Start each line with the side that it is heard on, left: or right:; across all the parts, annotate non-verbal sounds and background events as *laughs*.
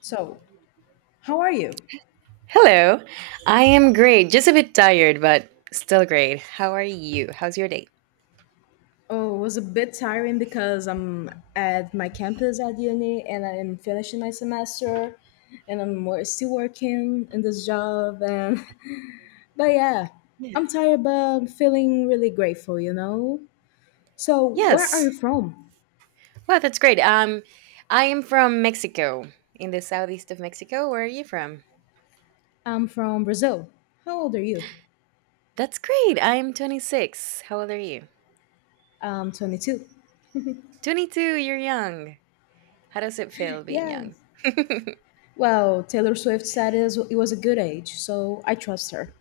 left: So, how are you?
right: Hello. I am great. Just a bit tired, but still great. How are you? How's your day?
left: Oh, it was a bit tiring because I'm at my campus at uni and I'm finishing my semester and I'm still working in this job and *laughs* but yeah,
right: Yeah.
left: I'm tired but I'm feeling really grateful, you know? So, where are
right: Yes.
left: you from?
right: Well, that's great. I am from Mexico, in the southeast of Mexico. Where are you from?
left: I'm from Brazil. How old are you?
right: That's great. I'm 26. How old are you?
left: I'm 22.
right: 22. You're young. How does it feel being young?
left: Yes. Well, Taylor Swift said it was a good age, so I trust her.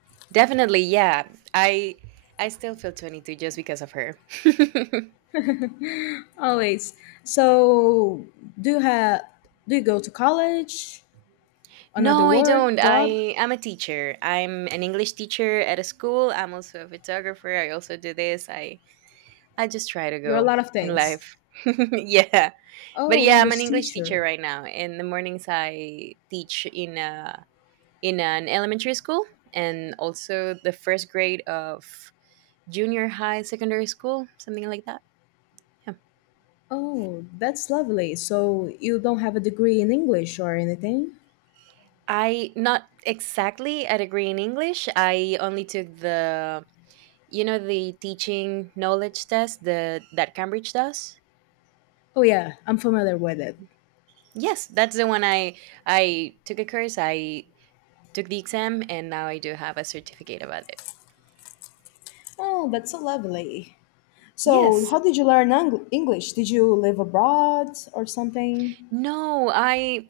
right: *laughs* Definitely, yeah. I I still feel 22 just because of her. *laughs*
left: *laughs* Always. So, do you have do you go to college, another
right: No, I
left: work,
right: don't.
left: job?
right: I am a teacher. I'm an English teacher at a school. I'm also a photographer. I also do this. I just try to
left: You're a
right: go
left: lot of
right: in
left: things.
right: life. *laughs* Yeah. But
left: Oh,
right: yeah, I'm an
left: English
right: English teacher
left: teacher.
right: right now. In the mornings I teach in a in an elementary school and also the first grade of junior high secondary school, something like that. Yeah.
left: Oh, that's lovely. So, you don't have a degree in English or anything?
right: I not exactly a degree in English. I only took the you know the teaching knowledge test the that Cambridge does.
left: Oh yeah, I'm familiar with it.
right: Yes, that's the one. I I took a course. I took the exam, and now I do have a certificate about it.
left: Oh, that's so lovely. So,
right: Yes.
left: how did you learn English? Did you live abroad or something?
right: No, I,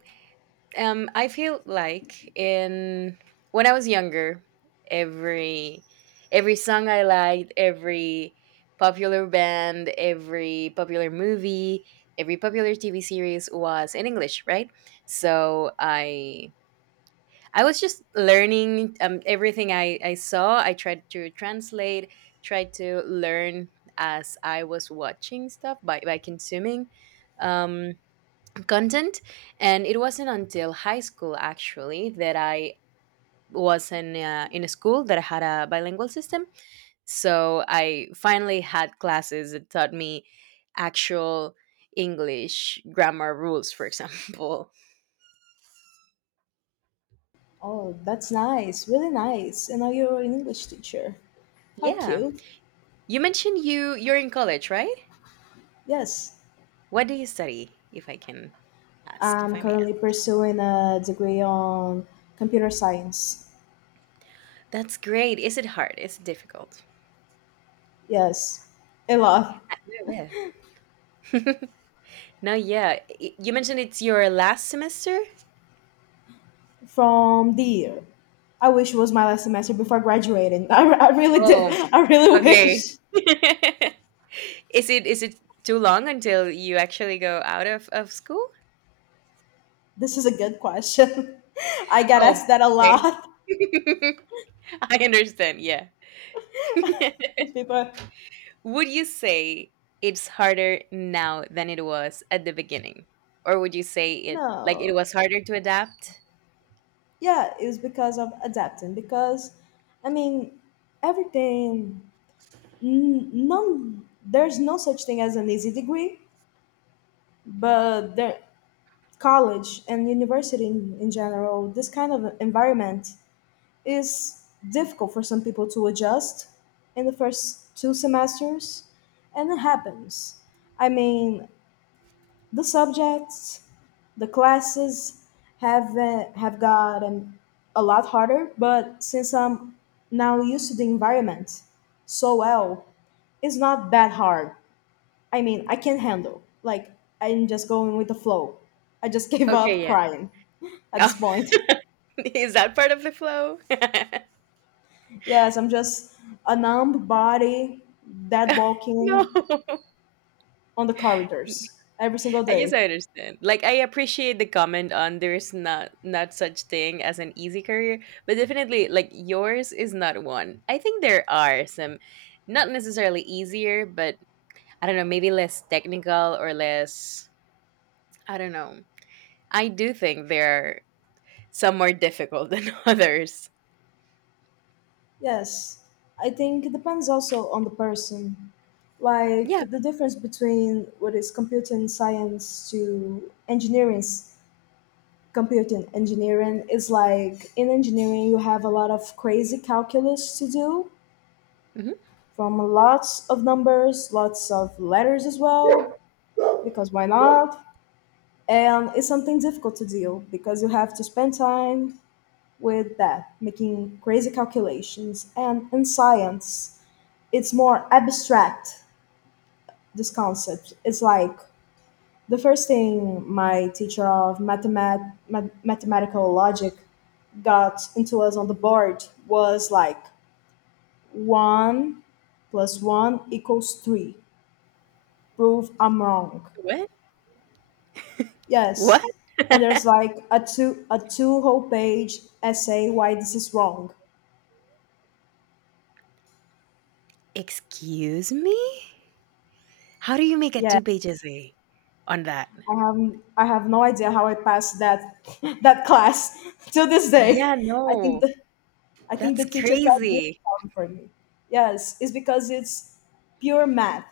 right: I feel like in when I was younger, every every song I liked, every popular band, every popular movie, every popular TV series was in English, right? so i I was just learning, everything I saw. I tried to translate, tried to learn as I was watching stuff by, consuming, um, content. And it wasn't until high school, actually, that I was in a school that had a bilingual system. So I finally had classes that taught me actual English grammar rules, for *laughs* example.
left: Oh, that's nice. Really nice. And now you're an English teacher. How
right: Yeah.
left: cute.
right: You mentioned you're in college, right?
left: Yes.
right: What do you study, if I can ask, if I
left: I'm
right: may
left: currently
right: ask?
left: pursuing a degree on computer science.
right: That's great. Is it hard? Is it difficult?
left: Yes, a lot
right: A little bit. *laughs* No, yeah. You mentioned it's your last semester?
left: from the year. I wish it was my last semester before graduating. *laughs* I really did.
right: Oh,
left: I really *laughs*
right: okay.
left: wish.
right: *laughs* Is it too long until you actually go out of school?
left: This is a good question. *laughs* I get
right: Oh,
left: asked that a
right: okay.
left: lot.
right: *laughs* I understand, yeah. *laughs*
left: *laughs* 'Cause people are,
right: Would you say it's harder now than it was at the beginning? Or would you say it like it
left: no,
right: was harder to adapt?
left: yeah, it was because of adapting. Because, I mean, everything, n- none, there's no such thing as an easy degree, but there college and university in general, this kind of environment is difficult for some people to adjust in the first 2 semesters, and it happens. I mean, the subjects, the classes have gotten a lot harder, but since I'm now used to the environment so well, it's not that hard. I mean, I can't handle. Like, I'm just going with the flow. I just *laughs* gave up
right: Okay.
left: crying *laughs* at this
right: Oh,
left: point.
right: *laughs* is that part of the flow? *laughs*
left: Yes, I'm just a numb body that
right: No,
left: walking
right: *laughs*
left: on the corridors every single
right: I guess
left: day.
right: I understand. Like I appreciate the comment on there's not such thing as an easy career, but definitely like yours is not one. I think there are some, not necessarily easier, but I don't know, maybe less technical or less, I don't know. I do think there are some more difficult *laughs* than others.
left: Yes, I think it depends also on the person. Like,
right: Yeah.
left: the difference between what is computing science to engineering computing engineering is like in engineering you have a lot of crazy calculus to do
right: Mhm.
left: from lots of numbers, lots of letters as well, because why not? And it's something difficult to deal because you have to spend time with that, making crazy calculations. And in science, it's more abstract, this concept. It's like the first thing my teacher of mathematical logic got into us on the board was like one plus one equals three. Prove I'm wrong.
right: What? What?
left: Yes. And there's like a two whole page essay why this is wrong.
right: Excuse me? How do you make it
left: Yeah,
right: 2 pages a on that?
left: I have I have no idea how I passed that *laughs* that class to this
right: Yeah,
left: day. I think
right: no.
left: the I think
right: That's
left: the teacher felt good
right: crazy.
left: for me. Yes, it's because it's pure math.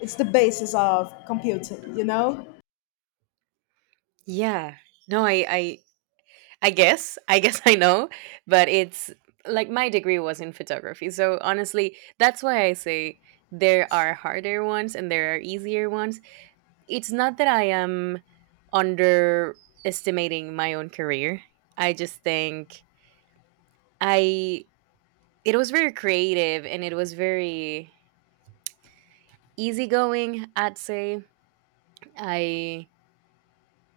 left: It's the basis of computing, you know?
right: Yeah. No, I guess. I guess I know, but it's like my degree was in photography. So honestly, that's why I say there are harder ones and there are easier ones. It's not that I am underestimating my own career. I just think, I it was very creative and it was very easygoing, I'd say. I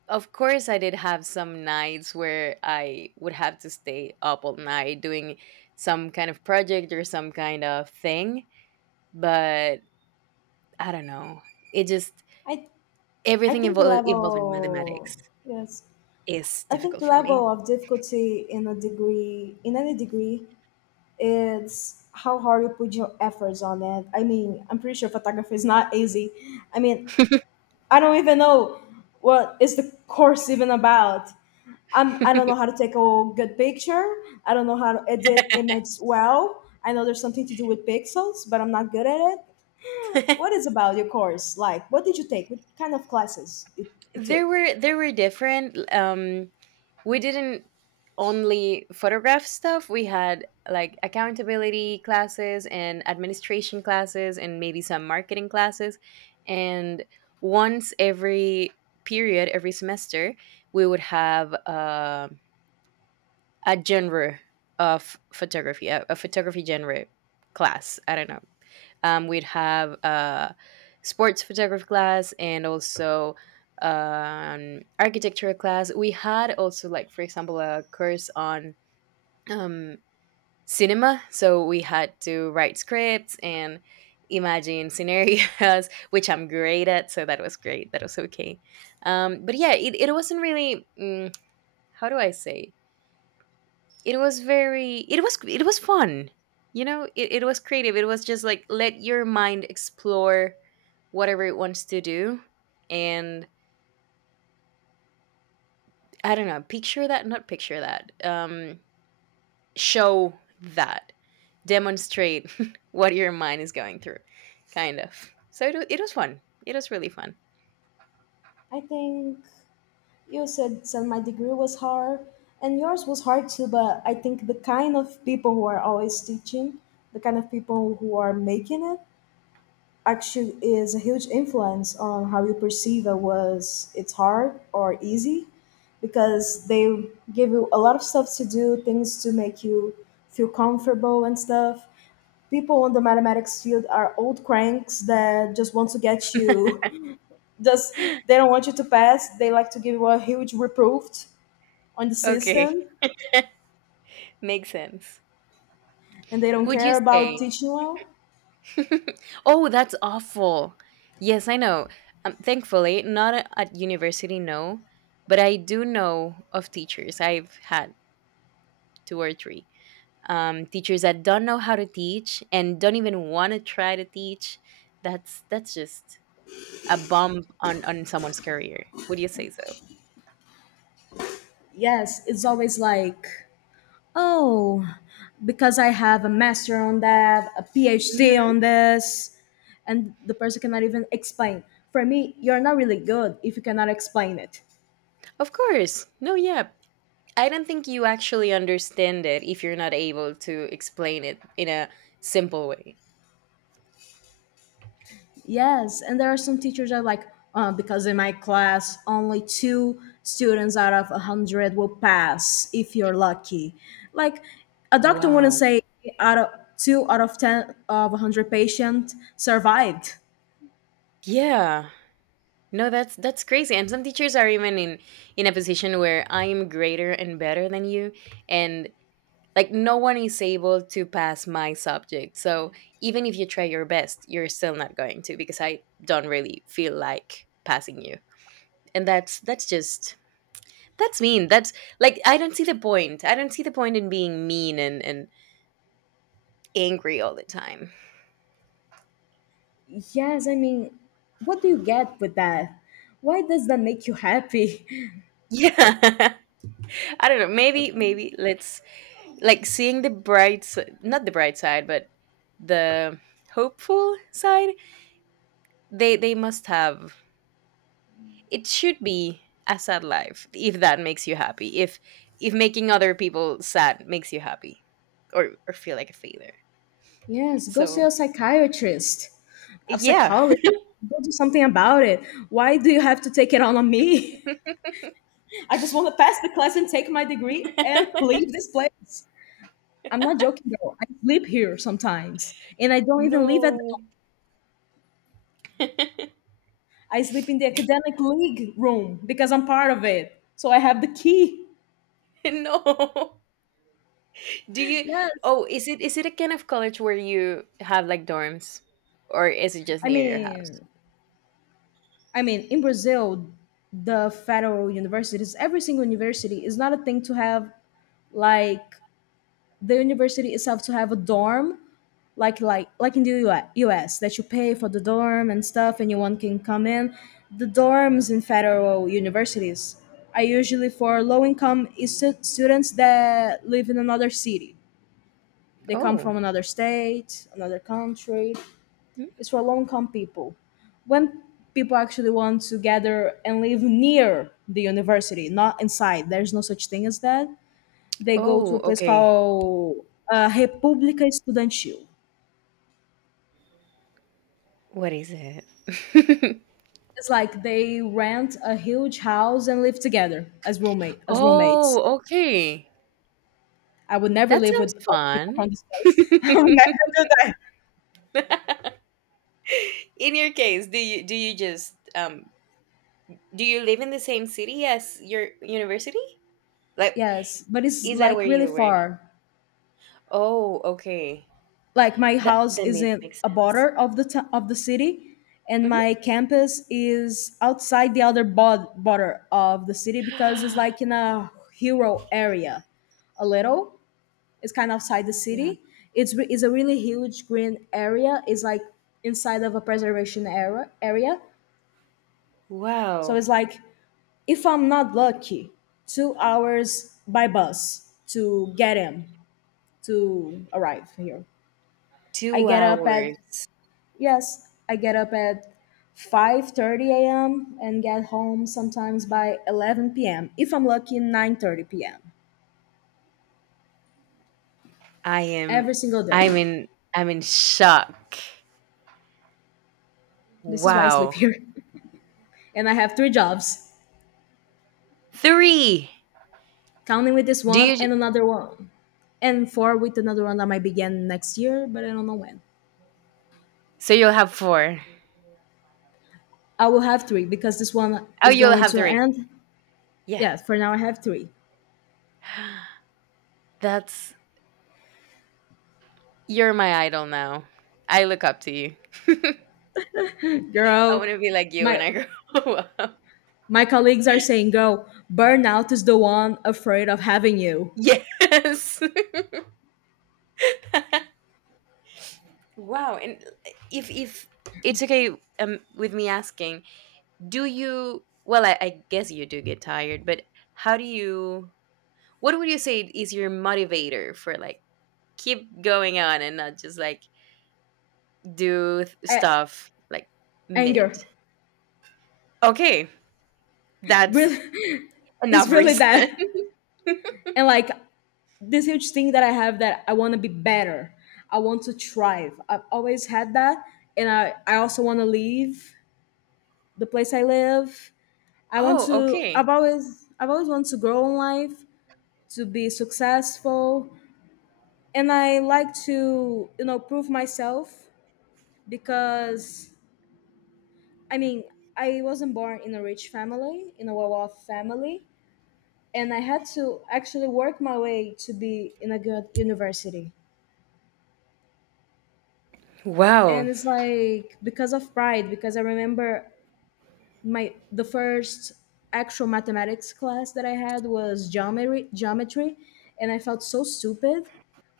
right: of course, I did have some nights where I would have to stay up all night doing some kind of project or some kind of thing, but I don't know. It just
left: I I
right: everything
left: think the
right: involving
left: level
right: mathematics
left: yes.
right: is
left: I think
right: difficult
left: the
right: for me.
left: level of difficulty in a degree in any degree it's how hard you put your efforts on it. I mean, I'm pretty sure photography is not easy. I mean, I don't even know what is the course even about. I don't know how
right: *laughs*
left: to take a good picture. I don't know how to edit image well. I know there's something to do with pixels, but I'm not good at it. What is about your course? Like, what did you take? What kind of classes you took?
right: There were different. We didn't only photograph stuff. We had like accountability classes and administration classes and maybe some marketing classes. And once every every semester, we would have, a genre of photography, a photography genre class. I don't know. We'd have a sports photography class and also an architecture class. We had also, like, for example, a course on, um, cinema. So we had to write scripts and imagine scenarios, *laughs* which I'm great at. So that was great. That was okay. But yeah, it wasn't really, how do I say? It was it was fun. You know, it was creative. It was just like let your mind explore whatever it wants to do. And I don't know, picture that, not picture that. Show that. Demonstrate *laughs* what your mind is going through. Kind of. So it was fun. It was really fun.
left: I think. You said that my degree was hard, and yours was hard too, but I think the kind of people who are always teaching, the kind of people who are making it, actually is a huge influence on how you perceive it's hard or easy because they give you a lot of stuff to do, things to make you feel comfortable and stuff. People in the mathematics field are old cranks that just want to get you *laughs* just they don't want you to pass. They like to give you a huge reproof on the
right: Okay,
left: system
right: makes sense.
left: and they don't
right: Would you
left: care about
right: say
left: teaching well.
right: *laughs* oh, that's awful. Yes, I know. Thankfully, not a- at university, no, but I do know of teachers. I've had two or three, teachers that don't know how to teach and don't even want to try to teach. That's just a bump on someone's career. Would you say so?
left: Yes, it's always like, oh, because I have a master on that, a PhD
right: Hmm.
left: on this, and the person cannot even explain. For me, you're not really good if you cannot explain it.
right: Of course. No, yeah. I don't think you actually understand it if you're not able to explain it in a simple way.
left: Yes, and there are some teachers that are like, because in my class, only two students out of 100 will pass if you're lucky. Like, a doctor wouldn't
right: Wow.
left: say out of two out of ten of 100 patients survived.
right: Yeah. No, that's crazy. And some teachers are even in a position where I am greater and better than you, and like no one is able to pass my subject. So even if you try your best, you're still not going to, because I don't really feel like passing you. And that's just, that's mean. That's like I don't see the point. I don't see the point in being mean and angry all the time. *laughs*
left: Yes, I mean, what do you get with that? Why does that make you happy? *laughs*
right: Yeah. *laughs* I don't know. Maybe let's like seeing the not the bright side, but the hopeful side. They they must have it should be a sad life if that makes you happy, if making other people sad makes you happy, or feel like a failure.
left: Yes, go see
right: So,
left: a psychiatrist, a
right: yeah.
left: psychologist. Go do something about it. Why do you have to take it on me? *laughs* I just want to pass the class and take my degree and *laughs*
right: *laughs*
left: leave this place. I'm not joking though. I sleep here sometimes, and I don't even live at the
right: No.
left: dorm.
right: *laughs*
left: I sleep in the academic league room because I'm part of it. So I have the key.
right: No. Do you
left: Yes.
right: oh is it a kind of college where you have like dorms or is it just
left: I
right: near your house?
left: mean, I mean, in Brazil, the federal universities, every single university is not a thing to have like the university itself to have a dorm like in the US, US that you pay for the dorm and stuff, and anyone can come in. The dorms in federal universities are usually for low income students that live in another city. They come
right: Oh.
left: from another state, another country.
right: Hmm?
left: It's for low income people. When people actually want to gather and live near the university, not inside, there's no such thing as that. They go to
right: Oh,
left: a place
right: okay.
left: called República Estudantil.
right: What is it? *laughs*
left: It's like they rent a huge house and live together as roommates.
right: Oh, okay.
left: I would never
right: That
left: live with
right: sounds
left: other people
right: fun.
left: from this place.
right: *laughs*
left: *laughs* I would never do that.
right: In your case, do you just, do you live in the same city as your university? Like,
left: Yes, but it's
right: is that where
left: like really
right: you were?
left: far.
right: Oh, okay.
left: Like my
right: That
left: house
right: then
left: is
right: it
left: in
right: makes
left: a
right: sense.
left: border of of the city, and my
right: Hmm.
left: campus is outside the other border of the city because it's
right: *gasps*
left: like in a rural area, a little. It's kind of outside the
right: Yeah.
left: city. It's a really huge green area. It's like inside of a preservation area. So
right: Wow.
left: it's like if I'm not lucky, 2 hours by bus to get him to arrive here. I
right: Two
left: get up at
right: hours.
left: yes, I get up at 5:30 a.m. and get home sometimes by 11 p.m. If I'm lucky, 9:30 p.m.
right: I am.
left: every single day.
right: I'm in. I'm in shock.
left: This is why I sleep
right: Wow.
left: here, *laughs* and I have three jobs,
right: Three.
left: counting with this
right: Do
left: one
right: you
left: and another one and four with another one that might begin next year but I don't know when.
right: so you'll have four.
left: I will have three because this one
right: Oh,
left: is
right: you'll
left: going
right: have
left: to
right: three.
left: end.
right: Yeah.
left: Yeah, for now I have three.
right: *gasps* That's You're my idol now. I look up to you. *laughs* I want
left: Girl,
right: to be like you when
left: my
right: I grow *laughs* up.
left: my colleagues are saying girl burnout is the one afraid of having you.
right: Yes. *laughs* Wow. And, if it's okay, with me asking, do you? Well, I guess you do get tired, but how do you? What would you say is your motivator for like keep going on and not just like
left: A-
right: stuff like mid?
left: Anger,
right: Okay, that's
left: really. *laughs* It's
right: enough
left: really that.
right: reason. *laughs*
left: And like this huge thing that I have that I want to be better. I want to thrive. I've always had that. And I also want to leave the place I live. I want
right: Oh,
left: to.
right: okay.
left: I've always wanted to grow in life, to be successful, and I like to you know prove myself because I mean I wasn't born in a rich family, in a well-off family, and I had to actually work my way to be in a good university.
right: Wow.
left: And it's like because of pride, because I remember my the first actual mathematics class that I had was geometry and I felt so stupid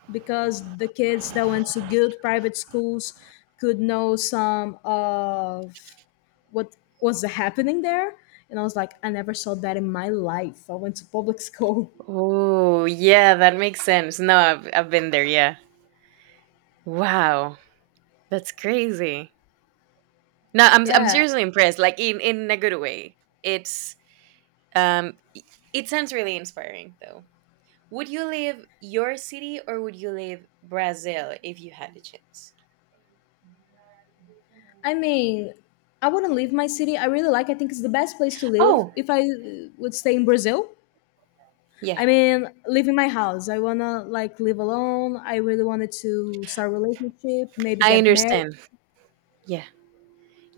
left: because the kids that went to good private schools could know some of what was happening there and I was like I never saw that in my life. I went to public school. *laughs*
right: Oh, yeah, that makes sense. No, I've been there. Yeah. Wow. That's crazy. No, I'm
left: Yeah.
right: seriously impressed. Like in a good way. It's, um, i- it sounds really inspiring though. Would you leave your city or would you leave Brazil if you had the chance?
left: I mean, I wouldn't leave my city. I really like I think it's the best place to live
right: Oh,
left: if I would stay in Brazil.
right: yeah.
left: I mean, leaving my house. I wanna like live alone. I really wanted to start a relationship, maybe
right: I
left: get married.
right: understand. Yeah.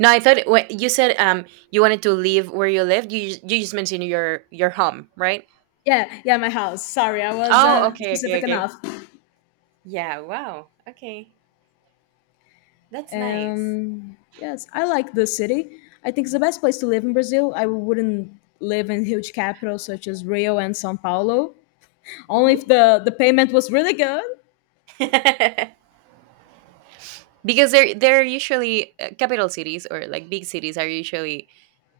right: No, I thought you said, you wanted to leave where you lived. You just mentioned your home, right?
left: Yeah, yeah, my house. Sorry, I
right: Oh,
left: wasn't
right: okay, okay,
left: specific
right: okay.
left: enough.
right: Yeah, wow. Okay. That's nice.
left: Yes, I like the city. I think it's the best place to live in Brazil. I wouldn't live in huge capitals such as Rio and São Paulo, only
right: Hmm.
left: if the payment was really good.
right: *laughs* Because they're usually, capital cities or like big cities are usually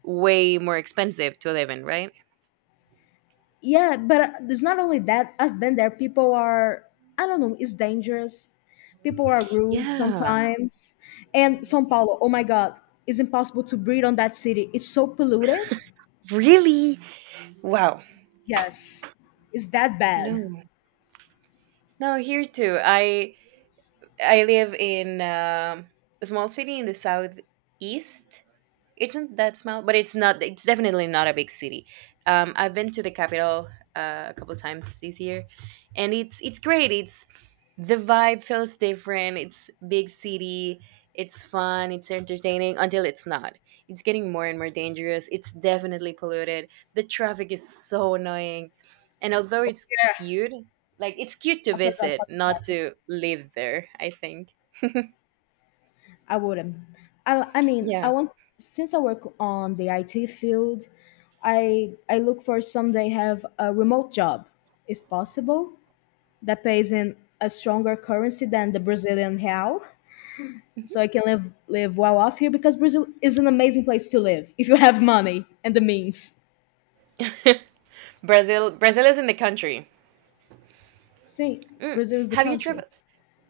right: way more expensive to live in, right?
left: Yeah, but it's not only that. I've been there. People are, I don't know, it's dangerous. People are rude
right: Yeah.
left: sometimes. And Sao Paulo, oh my god, it's impossible to breathe on that city. It's so polluted.
right: Really? Wow.
left: Yes, it's that bad.
right: No. No, here too. I live in, a small city in the southeast. It's not that small? But it's not. It's definitely not a big city. I've been to the capital, a couple times this year, and it's great. It's the vibe feels different. It's big city. It's fun. It's entertaining until it's not. It's getting more and more dangerous. It's definitely polluted. The traffic is so annoying, and although it's cute, like it's cute to
left: I forgot
right: visit,
left: about the
right: not
left: traffic.
right: to live there. I think.
left: I wouldn't I mean I
right: Yeah.
left: want, since I work on the IT field, I look for someday have a remote job if possible that pays in a stronger currency than the Brazilian real, so I can live well off here because Brazil is an amazing place to live if you have money and the means.
right: *laughs* Brazil. Brazil is in the country.
left: See,
right: Mm.
left: Brazil is the
right: Have you
left: country,
right: traveled?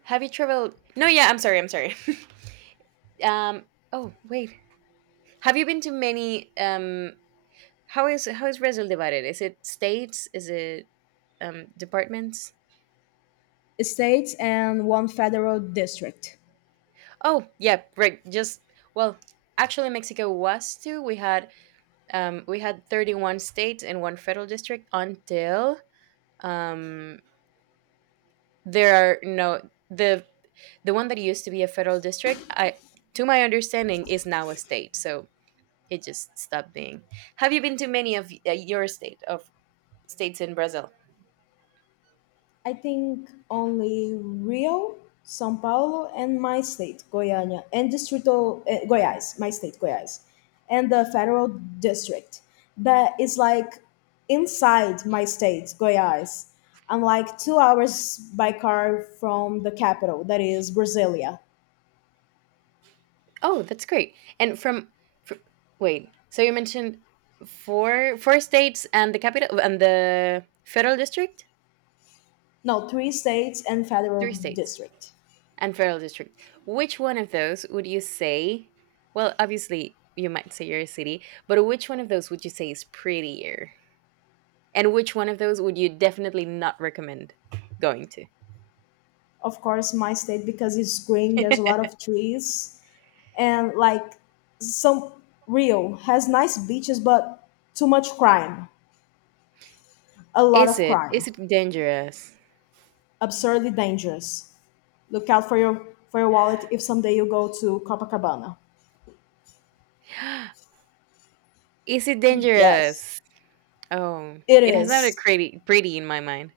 right: Have you traveled? No, yeah, I'm sorry, I'm sorry. *laughs* Um, oh wait, have you been to many? How is Brazil divided? Is it states? Is it, departments?
left: states and one federal district.
right: Oh yeah, right. Just, well, actually, Mexico was too. We had 31 states and one federal district until, um there are no the the one that used to be a federal district. I To my understanding is now a state. So it just stopped being. Have you been to many of, your states in Brazil?
left: I think only Rio, São Paulo, and my state, Goiânia, and Distrito Goiás, my state, Goiás, and the federal district that is like inside my state, Goiás. I'm like 2 hours by car from the capital, that is Brasilia.
right: Oh, that's great. And from, fr wait, so you mentioned four states and the capital and the federal district,
left: No, three states and federal
right: three states
left: district.
right: and federal district. Which one of those would you say? Well, obviously you might say your city, but which one of those would you say is prettier? And which one of those would you definitely not recommend going to?
left: Of course, my state because it's green. There's a lot of trees and like some. Rio has nice beaches, but too much crime. A
right: *laughs*
left: lot
right: Is
left: of
right: it
left: crime.
right: dangerous?
left: Absurdly dangerous. Look out for your wallet if someday you go to Copacabana.
right: *gasps* Is it
left: Yes,
right: dangerous? Oh,
left: it
right: it has not a
left: is.
right: pretty in my mind.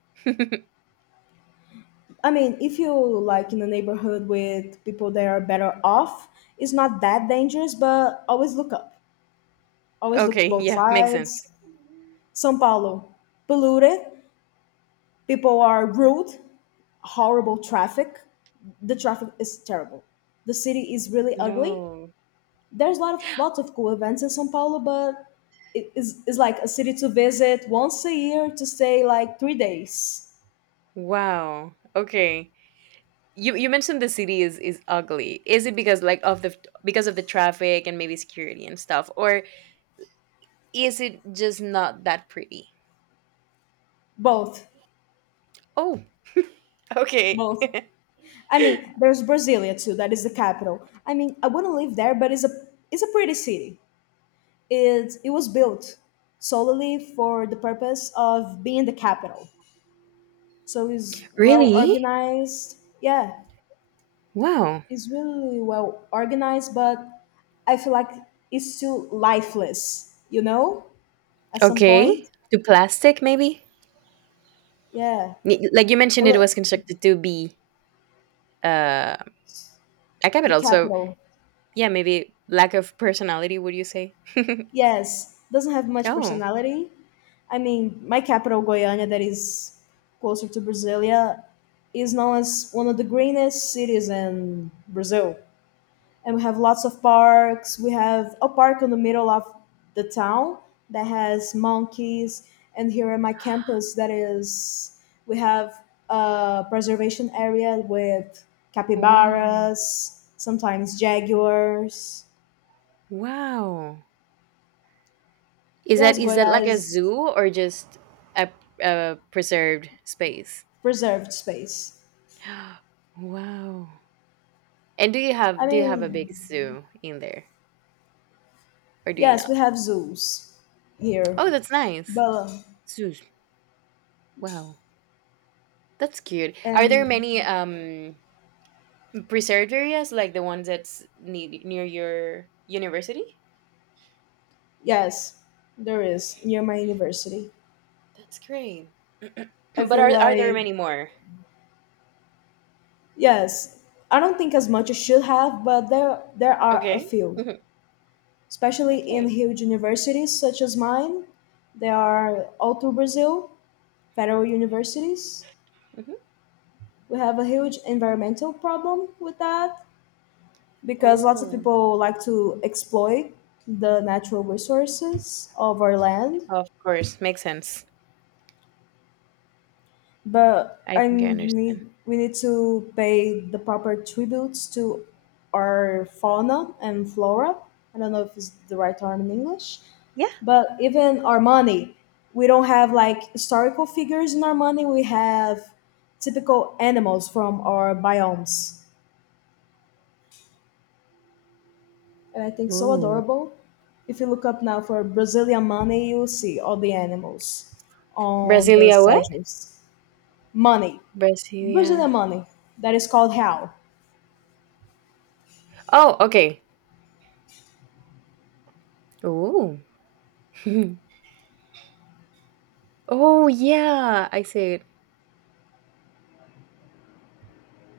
left: I mean, if you like in a neighborhood with people that are better off, it's not that dangerous, but always look up. Always look
right: Okay, *laughs*
left: both
right: yeah, makes sense.
left: sides. São Paulo, polluted. People are rude, horrible traffic. The traffic is terrible. The city is really ugly.
right: No.
left: There's a lot of lots of cool events in São Paulo, but it is like a city to visit once a year to stay like 3 days.
right: Wow. Okay. You mentioned the city is ugly. Is it because, like, of the because of the traffic and maybe security and stuff, or is it just not that pretty?
left: Both,
right: Oh, okay.
left: both.
right: *laughs*
left: I mean, there's Brasilia too. That is the capital. I mean, I wouldn't live there, but it's a pretty city. It was built solely for the purpose of being the capital, so it's well
right: Really?
left: organized, yeah.
right: Wow.
left: It's really well organized, but I feel like it's still lifeless, at some
right: Okay.
left: point.
right: To plastic maybe?
left: Yeah.
right: Like you
left: A
right: mentioned, it
left: li-
right: was constructed to be uh a
left: the
right: capital. So,
left: capital.
right: yeah, maybe lack of personality, would you say?
left: Yes, doesn't have much
right: Oh,
left: personality. I mean, my capital Goiânia, that is closer to Brasilia, is known as one of the greenest cities in Brazil, and we have lots of parks. We have a park in the middle of the town that has monkeys, and here in my campus, that is, we have a preservation area with
right: wow.
left: capybaras, sometimes jaguars.
right: Wow. Is
left: Yes,
right: that like a
left: Goiás
right: zoo or just a, a preserved space?
left: preserved space.
right: *gasps* Wow. And do
left: I
right: you have a
left: mean,
right: big zoo in there, or do you
left: yes,
right: not?
left: we have zoos here,
right: Oh, that's nice.
left: but
right: Zoos. Wow. That's cute. Are there
left: and
right: many preserved areas like the ones that's near your university?
left: yes, there is near my university.
right: That's great.
left: I
right: *clears throat* But
left: feel
right: are there
left: like,
right: many more?
left: yes, I don't think as much as should have, but there are a
right: Okay.
left: few,
right: Mhm.
left: especially in
right: Okay.
left: huge universities such as mine. There are all through Brazil, federal universities.
right: Hmm.
left: We have a huge environmental problem with that because lots of
right: Oh,
left: people like to exploit the natural resources of our land,
right: of course, makes sense.
left: but
right: I
left: I
right: think I understand.
left: need we need to pay the proper tributes to our fauna and flora. I don't know if it's the right term in English,
right: Yeah.
left: but even our money, we don't have like historical figures in our money. We have typical animals from our biomes, and I think so
right: Ooh.
left: adorable. If you look up now for Brazilian money, you'll see all the animals on the
right: Brasilia what?
left: sedges. Money,
right: Brasilia.
left: Brazilian money, that is called how?
right: Oh, okay. Ooh. *laughs* Oh yeah, I see it.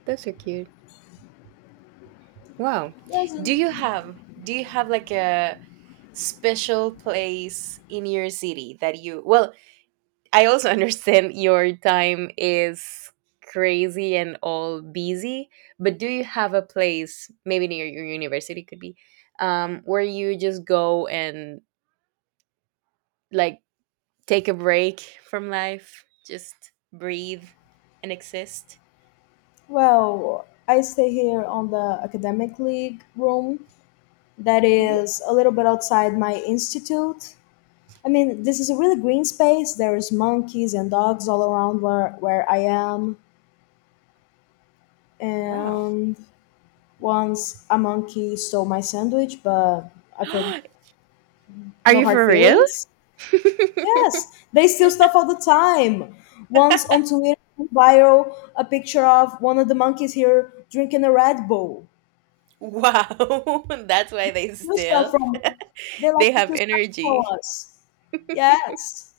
right: Those are cute. Wow. Do
left: Doesn't.
right: you have like a special place in your city that you, well, I also *laughs* understand your time is crazy and all busy, but do you have a place maybe near your university, could be where you just go and like take a break from life, just breathe and exist.
left: Well, I stay here on the academic league room that
right: Mhm.
left: is a little bit outside my institute. I mean, this is a really green space. There's monkeys and dogs all around where I am.
right: Wow.
left: And once a monkey stole my sandwich, but I've heard
right: *gasps* Are
left: no
right: you
left: hard
right: for real?
left: feelings.
right: *laughs*
left: Yes, they steal stuff all the time. Once on Twitter, viral a picture of one of the monkeys here drinking a Red Bull.
right: Wow. *laughs* That's why they
left: Few stuff
right: still,
left: from they
right: they
left: like to
right: have
left: do stuff for
right: energy.
left: us. Yes.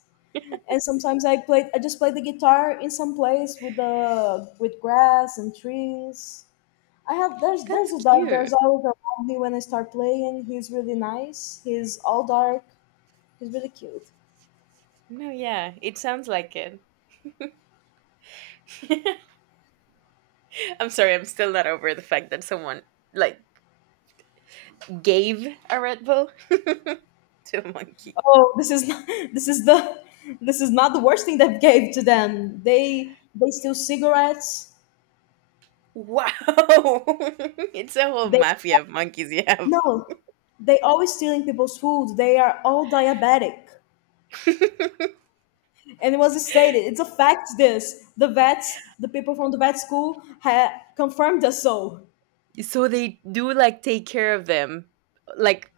left: And sometimes I just play the guitar in some place with the with grass and trees. I have there's
right: That's
left: a dog there's
right: cute.
left: always around me when I start playing. He's really nice. He's all dark. He's really cute.
right: No, yeah, it sounds like it. *laughs* I'm sorry, I'm still not over the fact that someone, like, gave a Red Bull *laughs* to a monkey.
left: Oh, this is not, *laughs* this is the this is not the worst thing that gave to them. They steal cigarettes.
right: Wow. *laughs* It's a whole
left: They
right: mafia of monkeys you have.
left: no, they always stealing people's food. They are all diabetic.
right: *laughs*
left: And it was stated, it's a fact, this the vets, the people from the vet school ha- confirmed us. So
right: So they do like take care of them. Like,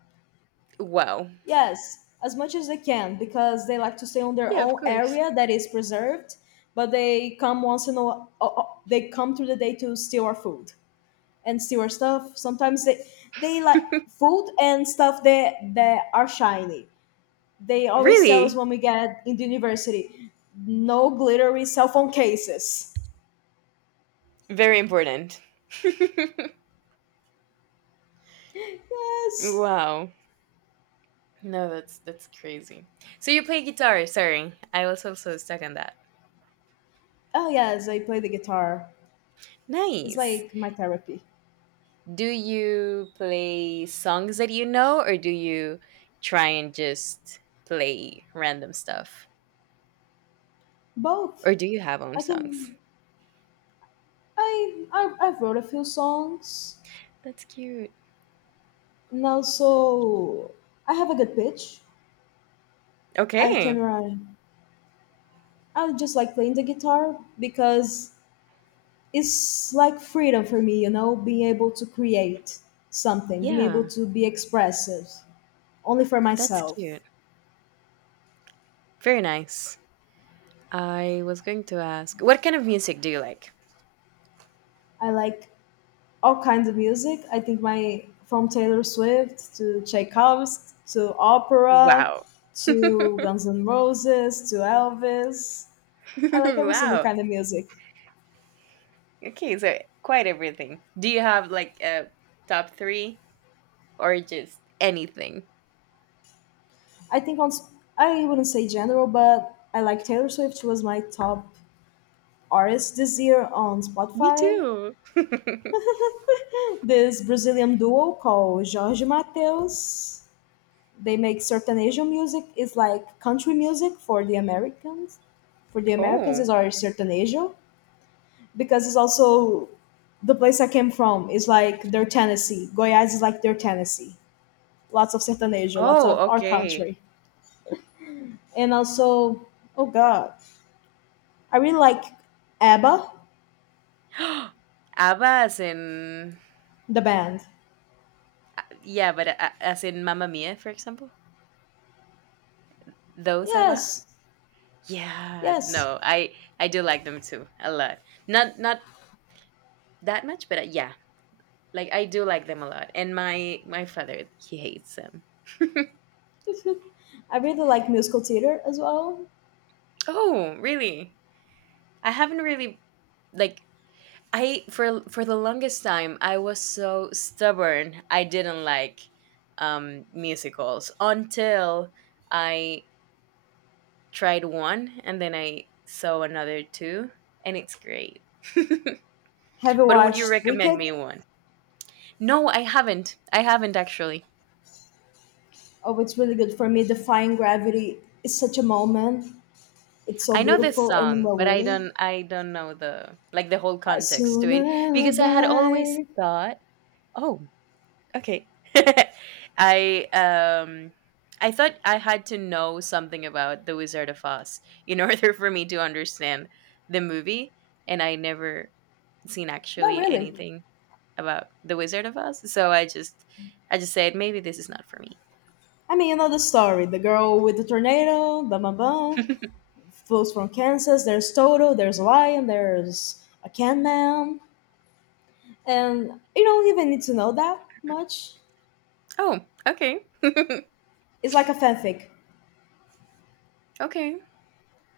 right: wow.
left: yes, as much as they can because they like to stay on their
right: Yeah, of
left: own
right: course.
left: area that is preserved, but they come once in a while, they come through the day to steal our food and steal our stuff. Sometimes they like food and stuff that are shiny. They always tell us
right: Really?
left: when we get in the university: no glittery cell phone cases.
right: Very important.
left: *laughs*
right: *laughs*
left: yes.
right: Wow. No, that's crazy. So you play guitar, sorry. I was also stuck on that.
left: Oh yes, I play the guitar. It's
right: Nice.
left: like my therapy.
right: Do you play songs that you know, or do you try and just play random stuff?
left: Both.
right: Or do you have own
left: I
right: songs?
left: can. I wrote a few songs.
right: That's cute.
left: And
right: That's cute.
left: also, I have a good pitch. I can
right: Okay.
left: run. I just like playing the guitar because it's like freedom for me. You know, being able to create something, being able
right: Yeah,
left: to be expressive, only for
right: that's
left: myself.
right: cute. Very nice. I was going to ask, what kind of music do you like?
left: I like all kinds of music. I think my from Taylor Swift to Tchaikovsky to opera
right: Wow. *laughs*
left: to Guns N' Roses to Elvis. I like every single
right: Wow.
left: kind of music.
right: Okay, so quite everything. Do you have like a top three, or just anything?
left: I think once I wouldn't say general, but I like Taylor Swift was my top artist this year on
right: Me
left: Spotify.
right: too. *laughs*
left: This Brazilian duo called Jorge Mateus. They make sertanejo music. It's like country music for the Americans. For the Americans,
right: Oh.
left: is our sertanejo because it's also the place I came from is like their Tennessee. Goiás is like their Tennessee. Lots of sertanejo, lots of
right: Oh,
left: our
right: okay.
left: country. And also, oh God, I really like ABBA,
right: *gasps* ABBA as in,
left: the band.
right: yeah, but as in Mamma Mia, for example? Those ABBA?
left: Yes,
right: Yeah,
left: yes.
right: no, I do like them too a lot. Not not that much, but yeah, like I do like them a lot. And my father, he hates them.
left: I really like musical theater as well.
right: Oh, really? I haven't really, like, I for the longest time I was so stubborn. I didn't like musicals until I tried one, and then I saw another two, and it's great.
left: Have
right: *laughs*
left: you
right: But would you
left: watched Wicked?
right: recommend me one? No, I haven't. I haven't actually.
left: Oh, it's really good for me. Defying Gravity is such a moment. It's
right: I
left: so
right: know this
left: beautiful and
right: song,
left: we're
right: but I
left: waiting.
right: don't I don't know the, like, the whole
left: I
right: context to
left: soon
right: it because I had always
left: abide.
right: thought, oh, okay. *laughs* I um I thought I had to know something about The Wizard of Oz in order *laughs* for me to understand the movie, and I never seen
left: Not
right: actually
left: really.
right: anything about The Wizard of Oz, so I just, I just said maybe this is not for
left: I mean, you know the story. The girl with the tornado, blah, blah, blah.
right: me. *laughs*
left: Folks from Kansas. There's Toto, there's a lion, there's a can man. And you don't even need to know that much.
right: Oh, okay.
left: It's like a fanfic.
right: *laughs* Okay.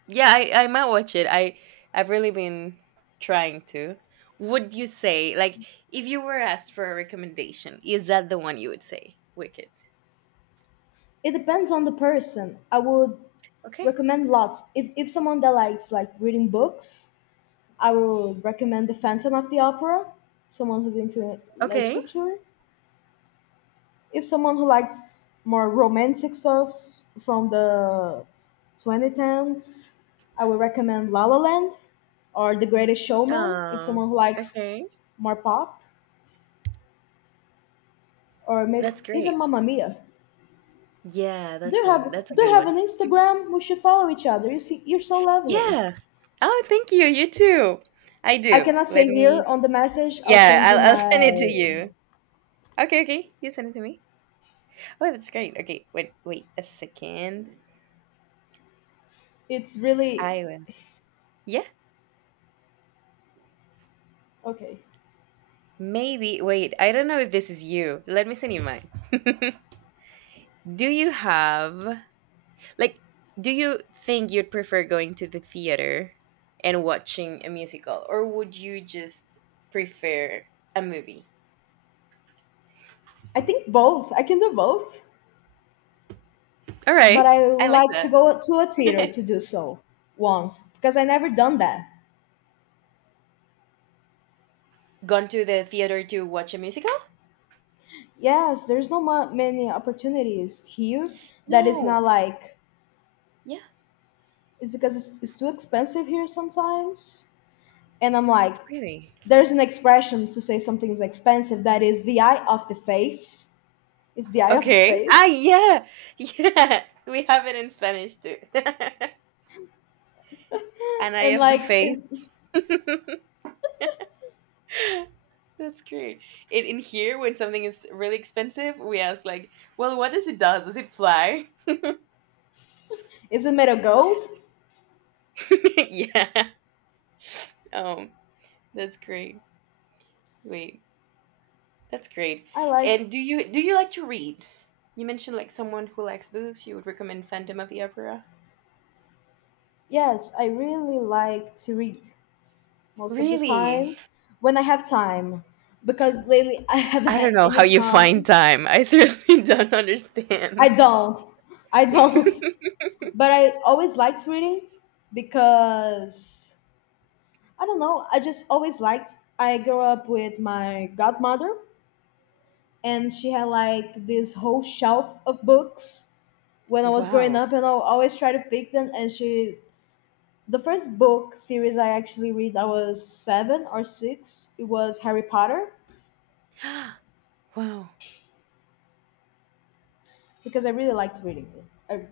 right: Yeah, I might watch it. I I've really been trying to. Would you say, like, if you were asked for a recommendation, is that the one you would say? Wicked.
left: It depends on the person. I would
right: Okay.
left: recommend lots. If someone that likes like reading books, I would recommend The Phantom of the Opera. Someone who's into
right: Okay.
left: literature. If someone who likes more romantic stuffs from the 2010s, I would recommend La La Land or The Greatest Showman. If
right: Oh.
left: someone who likes
right: Okay.
left: more pop, or maybe
right: That's
left: even
right: great.
left: Mamma Mia.
right: Yeah,
left: Do
right: that's
left: you
right: one.
left: have
right: That's a
left: do
right: good
left: you have
right: one.
left: an Instagram? We should follow each other. You see, you're so lovely.
right: Yeah. Oh, thank you. You too. I
left: I
right: do.
left: cannot say
right: Let
left: here
right: me.
left: on the message. I'll
right: Yeah,
left: send you
right: I'll *laughs*
left: my.
right: send it to you. Okay. Okay. You send it to me. Oh, that's great. Okay. Wait. Wait a second.
left: It's really
right: I will. Yeah.
left: okay.
right: Maybe, wait, I don't know if this is you. Let me send you mine. *laughs* Do you have, like, do you think you'd prefer going to the theater and watching a musical, or would you just prefer a movie?
left: I think both. I can do both.
right: All
left: But
right: right,
left: I
right: I
left: would
right: like
left: like to
right: that.
left: go to a theater
right: *laughs*
left: to do so once because I never done that.
right: Gone to the theater to watch a musical?
left: Yes, there's no ma- many opportunities here that is
right: No,
left: not like
right: yeah,
left: it's because it's too expensive here sometimes. And I'm like,
right: really.
left: there's an expression to say something's expensive that is the eye of the face. It's the eye of the
right: Okay. Ah,
left: face.
right: yeah, *laughs* yeah, we have it in Spanish too. *laughs*
left: And
right: Anaya of the
left: like,
right: Faith. That's great. In here, when something is really expensive, we ask like, "Well, what does it does? Does it fly?"
left: is it made of gold?
right: *laughs* Yeah. Um. That's great. Wait. That's great.
left: I like.
right: And do you like to read? You mentioned like someone who likes books, you would recommend Phantom of the Opera.
left: Yes, I really like to read. Most of the
right: Really?
left: time when I have time. Because lately *laughs* I haven't
right: I don't
left: had
right: know
left: any
right: how you *laughs* find
left: time.
right: time. I seriously *laughs* don't
left: I
right: understand.
left: don't. I don't. *laughs* But I always liked reading because I don't know. I just always liked. I grew up with my godmother, and she had like this whole shelf of books when I was growing
right: Wow.
left: up, and I always try to pick them. And she, the first book series I actually read, I was 7 or 6. It was Harry Potter
right: *gasps* Wow.
left: because I really liked reading it. I,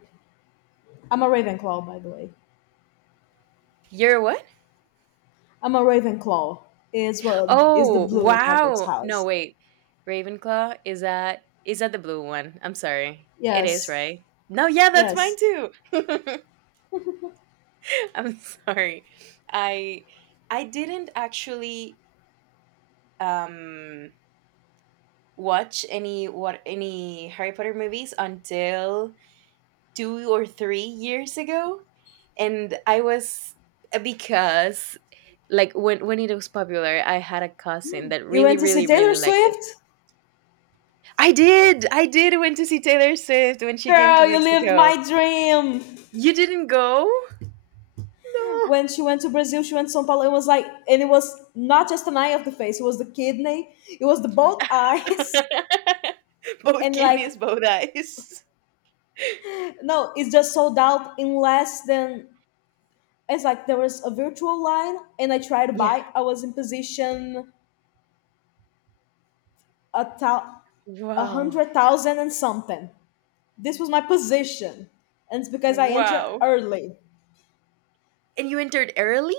left: I'm a Ravenclaw, by the way.
right: You're what?
left: I'm a Ravenclaw. Is well is the
right: Oh,
left: blue Hogwarts
right: wow. No,
left: house.
right: wait. Ravenclaw, is that the blue one? I'm sorry. It is,
left: Yes,
right: right? No, yeah, that's mine
left: yes.
right: too. *laughs* I'm sorry. I I didn't actually um watch any what any Harry Potter movies until 2 or 3 years ago, and I was because, like, when it was popular, I had a cousin that
left: You
right: really
left: went to see
right: really
left: Taylor
right: really liked it.
left: Swift,
right: I did. I did went to see Taylor Swift when she came to
left: girl. You lived
right: Mexico.
left: my dream.
right: You didn't go? No.
left: When she went to Brazil, she went to São Paulo. It was like, and it was not just an eye of the face. It was the kidney. It was the both eyes. *laughs*
right: *laughs* Both
left: And like,
right: kidneys, both eyes.
left: no, it's just sold out in less than. It's like there was a virtual line, and I tried to
right: Yeah.
left: buy. I was in position a thousand a
right: Wow.
left: hundred thousand and something. This was my position, and it's because I entered
right: Wow.
left: early.
right: And you entered early?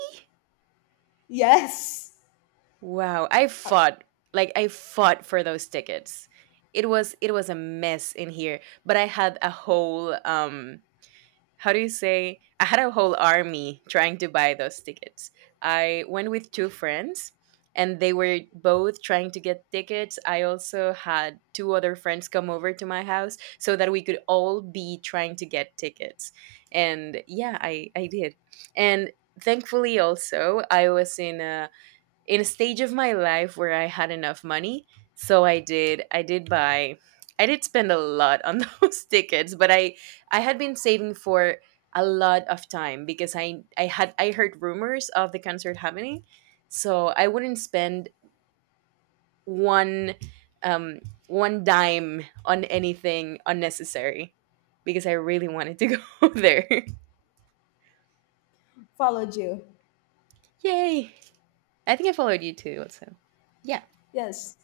left: Yes,
right: Wow. I
left: I
right: fought. Like I fought for those tickets. It was a mess in here, but I had a whole how do you say, I had a whole army trying to buy those tickets. I went with two friends, and they were both trying to get tickets. I also had two other friends come over to my house so that we could all be trying to get tickets. And yeah, I did, and thankfully also I was in a stage of my life where I had enough money, so I did, I did buy, I did spend a lot on *laughs* those tickets, but I had been saving for a lot of time because I had, I heard rumors of the concert happening, so I wouldn't spend one um one dime on anything unnecessary because I really wanted to *laughs* go there.
left: followed you.
right: Yay! I think I followed you too also. Yeah.
left: Yes,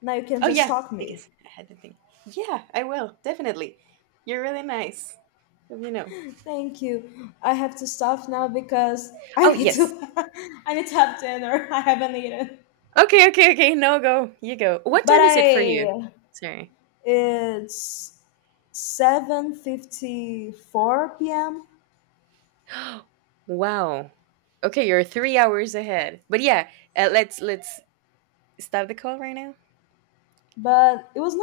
left: now you can
right: Oh
left: just
right: yeah,
left: talk me.
right: because I had the thing. Yeah, I will definitely. You're really nice. Hope you know.
left: Thank you. I have to stop now because I
right: Oh
left: need
right: yes.
left: to. *laughs* I need to have dinner. *laughs* I haven't eaten.
right: Okay, okay, okay. No, go. You go. What
left: But
right: time is it for you?
left: I.
right: Sorry.
left: It's 7:54 p.m.
right: *gasps* Wow. Okay, you're 3 hours ahead. But yeah, let's stop the call right now.
left: But it was nice.